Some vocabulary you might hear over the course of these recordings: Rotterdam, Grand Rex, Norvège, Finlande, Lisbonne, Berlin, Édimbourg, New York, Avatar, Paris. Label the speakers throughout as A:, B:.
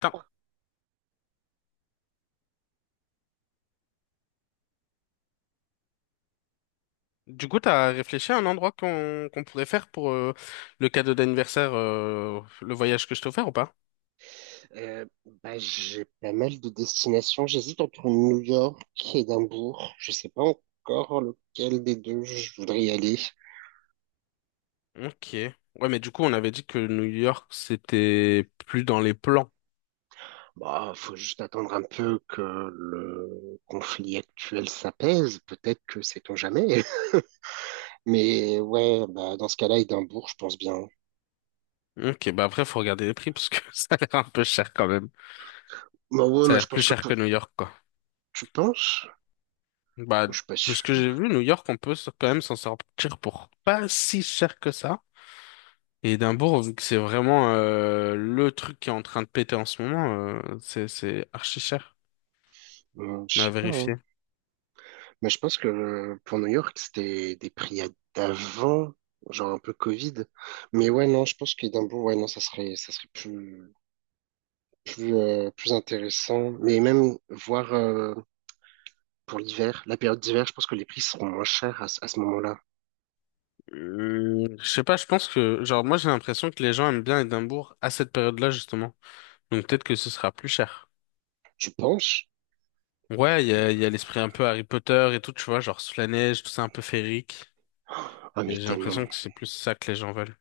A: Putain. Du coup, t'as réfléchi à un endroit qu'on pourrait faire pour le cadeau d'anniversaire, le voyage que je t'ai offert ou pas?
B: Euh, j'ai pas mal de destinations. J'hésite entre New York et Édimbourg. Je sais pas encore lequel des deux je voudrais y aller.
A: Ok. Ouais, mais du coup, on avait dit que New York, c'était plus dans les plans.
B: Bah, faut juste attendre un peu que le conflit actuel s'apaise. Peut-être que sait-on jamais. Mais ouais, bah, dans ce cas-là, Édimbourg, je pense bien.
A: Ok, bah après, faut regarder les prix parce que ça a l'air un peu cher quand même.
B: Bah ouais,
A: Ça a
B: mais je
A: l'air plus
B: pense que
A: cher
B: pour-
A: que New York, quoi.
B: tu penses?
A: Bah,
B: Je suis pas
A: de ce que
B: sûr.
A: j'ai vu, New York, on peut quand même s'en sortir pour pas si cher que ça. Et Édimbourg, vu que c'est vraiment le truc qui est en train de péter en ce moment, c'est archi cher. Mais
B: Je
A: à
B: sais pas, hein.
A: vérifier.
B: Mais je pense que pour New York, c'était des prix à- d'avant, genre un peu Covid. Mais ouais, non, je pense qu'Édimbourg, ouais, non, ça serait plus, plus, plus intéressant. Mais même voir pour l'hiver, la période d'hiver, je pense que les prix seront moins chers à ce moment-là.
A: Je sais pas, je pense que, genre, moi j'ai l'impression que les gens aiment bien Édimbourg à cette période-là, justement. Donc peut-être que ce sera plus cher.
B: Tu penses?
A: Ouais, il y a l'esprit un peu Harry Potter et tout, tu vois, genre sous la neige, tout ça un peu féerique.
B: Ah, mais
A: Et j'ai
B: tellement.
A: l'impression que c'est plus ça que les gens veulent.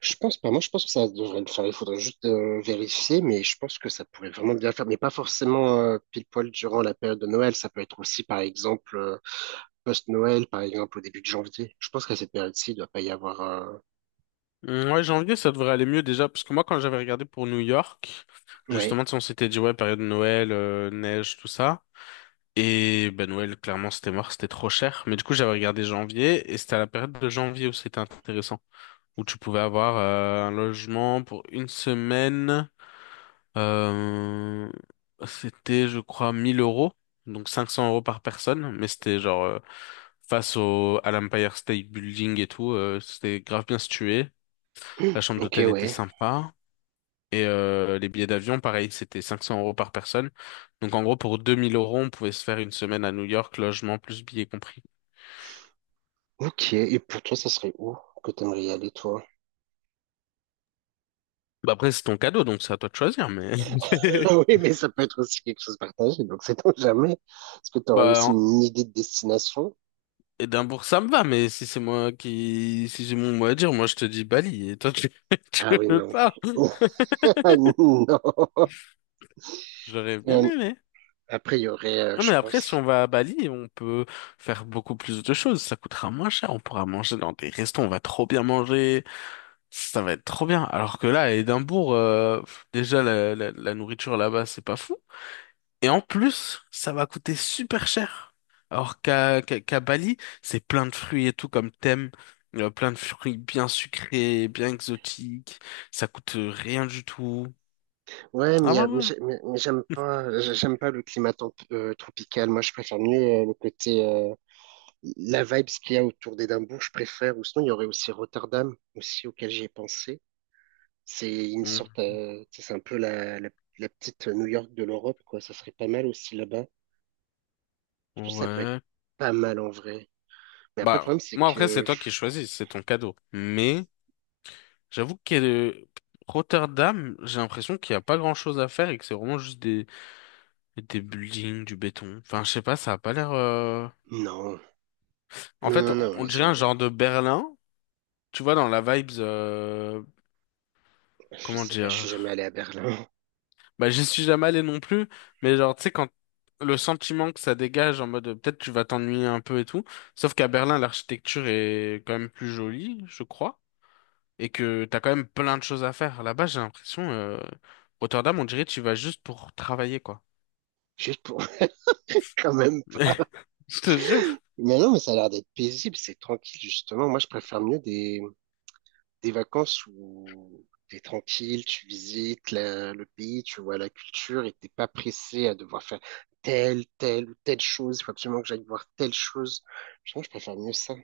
B: Je pense pas. Moi, je pense que ça devrait le faire. Il faudrait juste vérifier, mais je pense que ça pourrait vraiment bien le faire. Mais pas forcément pile poil durant la période de Noël. Ça peut être aussi, par exemple, post-Noël, par exemple, au début de janvier. Je pense qu'à cette période-ci, il doit pas y avoir.
A: Mm, ouais, janvier, ça devrait aller mieux déjà, parce que moi, quand j'avais regardé pour New York,
B: Ouais.
A: justement, tu sais, on s'était dit, ouais, période de Noël, neige, tout ça. Et ben Noël, clairement, c'était mort, c'était trop cher. Mais du coup, j'avais regardé janvier, et c'était à la période de janvier où c'était intéressant, où tu pouvais avoir un logement pour une semaine. Euh, c'était, je crois, 1000 euros, donc 500 € par personne, mais c'était genre... face à l'Empire State Building et tout, c'était grave bien situé. La chambre
B: Ok,
A: d'hôtel était
B: ouais.
A: sympa. Et les billets d'avion, pareil, c'était 500 € par personne. Donc en gros, pour 2000 euros, on pouvait se faire une semaine à New York, logement plus billets compris.
B: Ok. Et pour toi, ça serait où que t'aimerais y aller, toi?
A: Bah après, c'est ton cadeau, donc c'est à toi de choisir. Mais
B: Ah oui, mais ça peut être aussi quelque chose de partagé. Donc, c'est on jamais. Est-ce que t'aurais
A: bah
B: aussi
A: en-
B: une idée de destination?
A: Édimbourg, ça me va. Mais si c'est moi qui, si j'ai mon mot à dire, moi je te dis Bali. Et toi, tu, tu
B: Ah oui,
A: veux
B: non.
A: pas?
B: Non.
A: J'aurais bien
B: Euh,
A: aimé.
B: après, il y aurait,
A: Non,
B: je
A: mais après, si
B: pense.
A: on va à Bali, on peut faire beaucoup plus de choses. Ça coûtera moins cher. On pourra manger dans des restos. On va trop bien manger. Ça va être trop bien. Alors que là, à Édimbourg, pff, déjà, la nourriture là-bas, c'est pas fou. Et en plus, ça va coûter super cher. Alors qu'à Bali, c'est plein de fruits et tout comme thème. Plein de fruits bien sucrés, bien exotiques. Ça coûte rien du tout.
B: Ouais, mais,
A: Ah
B: y
A: ouais,
B: a- mais
A: ouais.
B: j'ai- mais- mais j'aime pas le climat temp- tropical. Moi, je préfère mieux le côté, la vibe qu'il y a autour d'Édimbourg, je préfère. Ou sinon, il y aurait aussi Rotterdam, aussi auquel j'y ai pensé. C'est une
A: Mm.
B: sorte, tu sais, c'est un peu la petite New York de l'Europe, quoi. Ça serait pas mal aussi là-bas. Je pense que ça peut être
A: Ouais.
B: pas mal en vrai. Mais après, le
A: Bah,
B: problème, c'est
A: moi, après,
B: que
A: c'est toi qui
B: pff,
A: choisis. C'est ton cadeau. Mais j'avoue que Rotterdam, j'ai l'impression qu'il n'y a pas grand-chose à faire et que c'est vraiment juste des buildings, du béton. Enfin, je sais pas, ça a pas l'air.
B: non,
A: En
B: non,
A: fait,
B: non,
A: on
B: non,
A: on
B: ils
A: dirait un
B: ont,
A: genre de Berlin. Tu vois, dans la vibes.
B: je
A: Comment
B: sais pas, je suis jamais
A: dire?
B: allé à Berlin.
A: Bah, j'y suis jamais allé non plus. Mais genre, tu sais, quand le sentiment que ça dégage en mode peut-être tu vas t'ennuyer un peu et tout. Sauf qu'à Berlin, l'architecture est quand même plus jolie, je crois. Et que t'as quand même plein de choses à faire. Là-bas, j'ai l'impression. Rotterdam, on dirait tu y vas juste pour travailler, quoi.
B: Juste pour quand même.
A: Je te jure.
B: Mais non, mais ça a l'air d'être paisible, c'est tranquille, justement. Moi, je préfère mieux des vacances où t'es tranquille, tu visites la- le pays, tu vois la culture et t'es pas pressé à devoir faire telle, telle ou telle chose. Il faut absolument que j'aille voir telle chose. Je pense que je préfère mieux ça.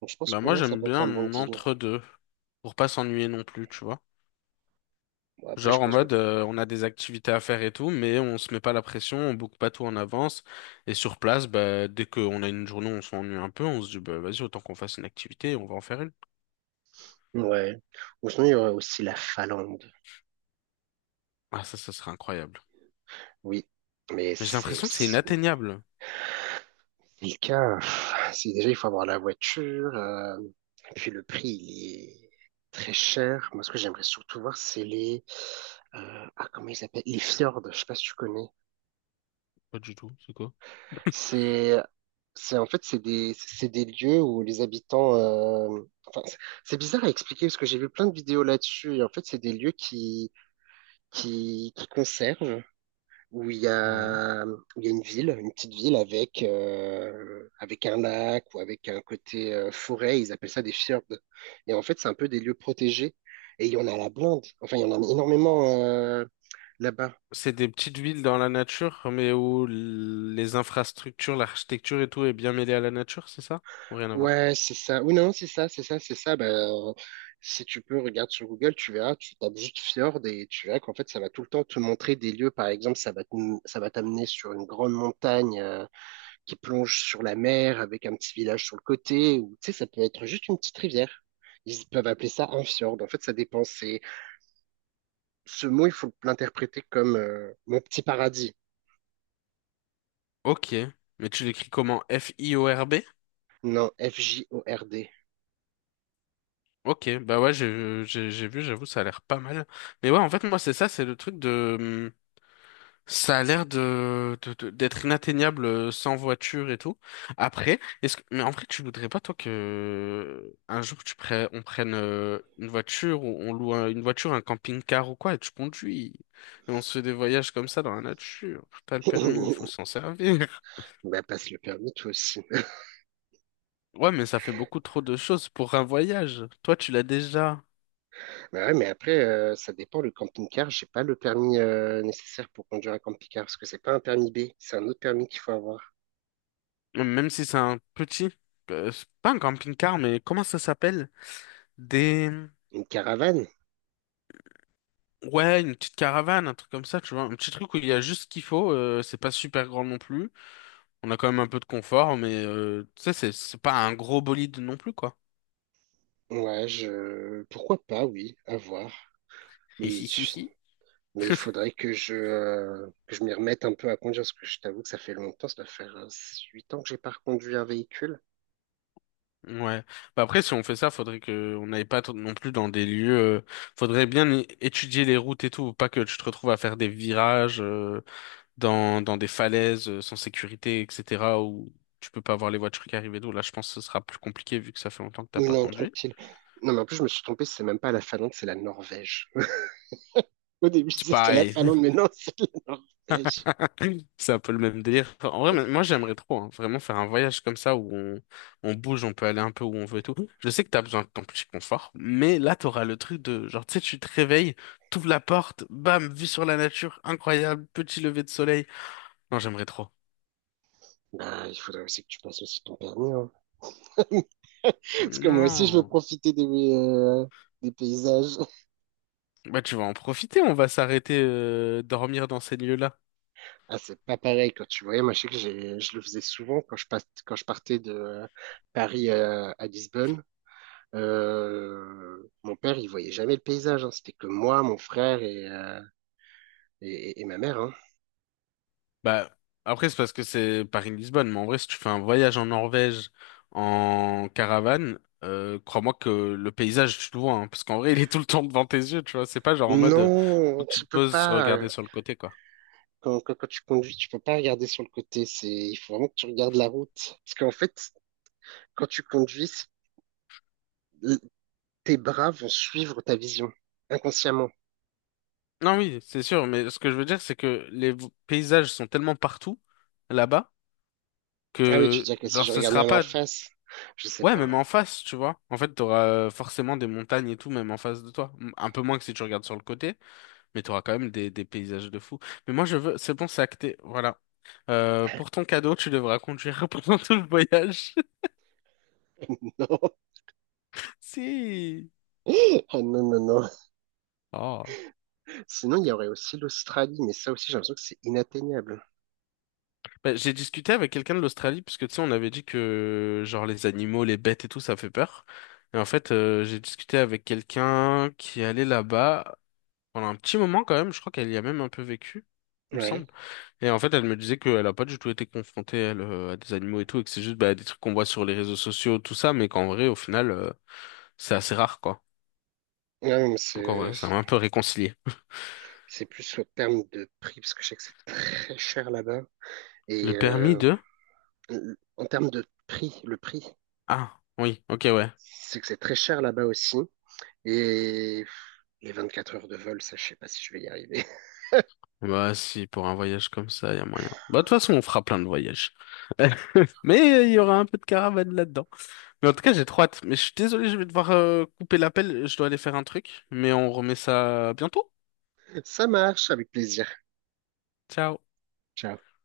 B: Donc, je pense
A: Bah,
B: que pour
A: moi,
B: moi, ça
A: j'aime
B: peut être un bon
A: bien
B: deal.
A: entre-deux. Pour pas s'ennuyer non plus, tu vois.
B: Bon, après, je
A: Genre en
B: pense que,
A: mode on a des activités à faire et tout, mais on se met pas la pression, on boucle pas tout en avance. Et sur place, bah, dès qu'on a une journée où on s'ennuie un peu, on se dit bah vas-y, autant qu'on fasse une activité, et on va en faire une.
B: ouais. Ou sinon, il y aurait aussi la Finlande.
A: Ah ça, ça serait incroyable.
B: Oui. Mais
A: Mais j'ai
B: c'est
A: l'impression que c'est
B: aussi
A: inatteignable.
B: quelqu'un, pff, c'est déjà, il faut avoir la voiture, et puis le prix, il est très cher. Moi, ce que j'aimerais surtout voir, c'est les, ah, comment ils s'appellent? Les fjords, je sais pas si tu connais.
A: Pas du tout, c'est quoi?
B: C'est, en fait, c'est des lieux où les habitants, enfin, c'est bizarre à expliquer parce que j'ai vu plein de vidéos là-dessus, et en fait, c'est des lieux qui conservent. Où il y
A: Ouais.
B: a, où il y a une ville, une petite ville avec, avec un lac ou avec un côté forêt. Ils appellent ça des fjords. Et en fait, c'est un peu des lieux protégés. Et il y en a à la blinde. Enfin, il y en a énormément là-bas.
A: C'est des petites villes dans la nature, mais où les infrastructures, l'architecture et tout est bien mêlée à la nature, c'est ça? Ou rien à voir?
B: Ouais, c'est ça. Ou non, c'est ça. Ben si tu peux, regarde sur Google, tu verras, tu tapes juste fjord et tu verras qu'en fait, ça va tout le temps te montrer des lieux. Par exemple, ça va t'amener sur une grande montagne, qui plonge sur la mer avec un petit village sur le côté, ou tu sais, ça peut être juste une petite rivière. Ils peuvent appeler ça un fjord. En fait, ça dépend. C'est- ce mot, il faut l'interpréter comme mon petit paradis.
A: Ok. Mais tu l'écris comment? F-I-O-R-B?
B: Non, F-J-O-R-D.
A: Ok, bah ouais, j'ai vu, j'avoue, ça a l'air pas mal. Mais ouais, en fait, moi, c'est ça, c'est le truc de... ça a l'air de, d'être inatteignable sans voiture et tout. Après, est-ce que, mais en vrai, tu voudrais pas, toi, que un jour tu prennes, on prenne une voiture ou on loue une voiture, un camping-car ou quoi, et tu conduis. Et on se fait des voyages comme ça dans la nature. T'as le permis, il faut s'en servir.
B: Bah, passe le permis, toi aussi.
A: Ouais, mais ça fait beaucoup trop de choses pour un voyage. Toi, tu l'as déjà.
B: Bah ouais, mais après, ça dépend. Le camping-car, j'ai pas le permis nécessaire pour conduire un camping-car parce que c'est pas un permis B, c'est un autre permis qu'il faut avoir.
A: Même si c'est un petit, c'est pas un camping-car, mais comment ça s'appelle? Des...
B: Une caravane?
A: Ouais, une petite caravane, un truc comme ça, tu vois. Un petit truc où il y a juste ce qu'il faut, c'est pas super grand non plus. On a quand même un peu de confort, mais tu sais, c'est pas un gros bolide non plus, quoi.
B: Ouais, je... pourquoi pas, oui, à voir. Mais
A: Hihihihi.
B: Mais il faudrait que je m'y remette un peu à conduire, parce que je t'avoue que ça fait longtemps, ça doit faire 8 ans que j'ai pas reconduit un véhicule.
A: Ouais. Bah après, si on fait ça, faudrait que on n'aille pas non plus dans des lieux. Faudrait bien étudier les routes et tout, pas que tu te retrouves à faire des virages. Dans, dans des falaises sans sécurité, etc., où tu peux pas voir les voitures qui arrivent et tout. Là, je pense que ce sera plus compliqué vu que ça fait longtemps que t'as
B: Ou
A: pas
B: non,
A: conduit.
B: tranquille. Non, mais en plus, je me suis trompé, c'est même pas la Finlande, c'est la Norvège. Au début, je
A: C'est
B: disais c'était la
A: pareil,
B: Finlande, mais non, c'est la Norvège.
A: c'est un peu le même délire. Enfin, en vrai, mais moi j'aimerais trop, hein, vraiment faire un voyage comme ça où on bouge, on peut aller un peu où on veut et tout. Je sais que t'as besoin de ton petit confort, mais là, t'auras le truc de genre, tu sais, tu te réveilles, t'ouvres la porte, bam, vue sur la nature, incroyable, petit lever de soleil. Non, j'aimerais trop.
B: Bah, il faudrait aussi que tu passes aussi ton permis, hein. Parce que moi aussi, je veux
A: Non.
B: profiter des paysages.
A: Bah, tu vas en profiter, on va s'arrêter, dormir dans ces lieux-là.
B: Ah, c'est pas pareil quand tu voyais. Moi, je sais que j'ai- je le faisais souvent quand je, passe- quand je partais de Paris à Lisbonne. Mon père, il voyait jamais le paysage, hein. C'était que moi, mon frère et, et ma mère, hein.
A: Bah, après, c'est parce que c'est Paris-Lisbonne, mais en vrai, si tu fais un voyage en Norvège en caravane, crois-moi que le paysage, tu le vois, hein, parce qu'en vrai, il est tout le temps devant tes yeux, tu vois. C'est pas genre en mode, faut
B: Non,
A: que tu
B: tu
A: te
B: peux
A: poses,
B: pas,
A: regarder sur le côté, quoi.
B: quand tu conduis, tu peux pas regarder sur le côté. C'est, il faut vraiment que tu regardes la route. Parce qu'en fait, quand tu conduis, c'est- tes bras vont suivre ta vision, inconsciemment.
A: Non, oui, c'est sûr, mais ce que je veux dire, c'est que les paysages sont tellement partout, là-bas,
B: Ah oui, tu
A: que,
B: dis que si
A: genre,
B: je
A: ce
B: regardais
A: sera
B: en
A: pas,
B: face, je sais
A: ouais,
B: pas.
A: même en face, tu vois. En fait, t'auras forcément des montagnes et tout, même en face de toi. Un peu moins que si tu regardes sur le côté. Mais tu auras quand même des paysages de fou. Mais moi, je veux. C'est bon, c'est acté. Voilà. Pour ton cadeau, tu devras conduire pendant tout le voyage.
B: Non.
A: Si.
B: Ah non, non, non.
A: Oh.
B: Sinon, il y aurait aussi l'Australie, mais ça aussi, j'ai l'impression que c'est inatteignable.
A: Bah, j'ai discuté avec quelqu'un de l'Australie, parce que tu sais, on avait dit que, genre, les animaux, les bêtes et tout, ça fait peur. Et en fait, j'ai discuté avec quelqu'un qui allait là-bas pendant un petit moment quand même. Je crois qu'elle y a même un peu vécu, il me
B: Ouais.
A: semble. Et en fait, elle me disait qu'elle a pas du tout été confrontée, elle, à des animaux et tout, et que c'est juste, bah, des trucs qu'on voit sur les réseaux sociaux, tout ça, mais qu'en vrai, au final, c'est assez rare, quoi.
B: Non, mais
A: Donc en
B: c'est
A: vrai, ça m'a un peu réconcilié.
B: C'est plus en termes de prix, parce que je sais que c'est très cher là-bas.
A: Le
B: Et
A: permis de...
B: en termes de prix, le prix,
A: Ah, oui, ok, ouais.
B: c'est que c'est très cher là-bas aussi. Et les 24 heures de vol, ça, je sais pas si je vais y arriver.
A: Bah si, pour un voyage comme ça, il y a moyen. Bah de toute façon, on fera plein de voyages. Mais il y aura un peu de caravane là-dedans. Mais en tout cas, j'ai trop hâte. Mais je suis désolé, je vais devoir couper l'appel. Je dois aller faire un truc. Mais on remet ça bientôt.
B: Ça marche, avec plaisir.
A: Ciao.
B: Ciao.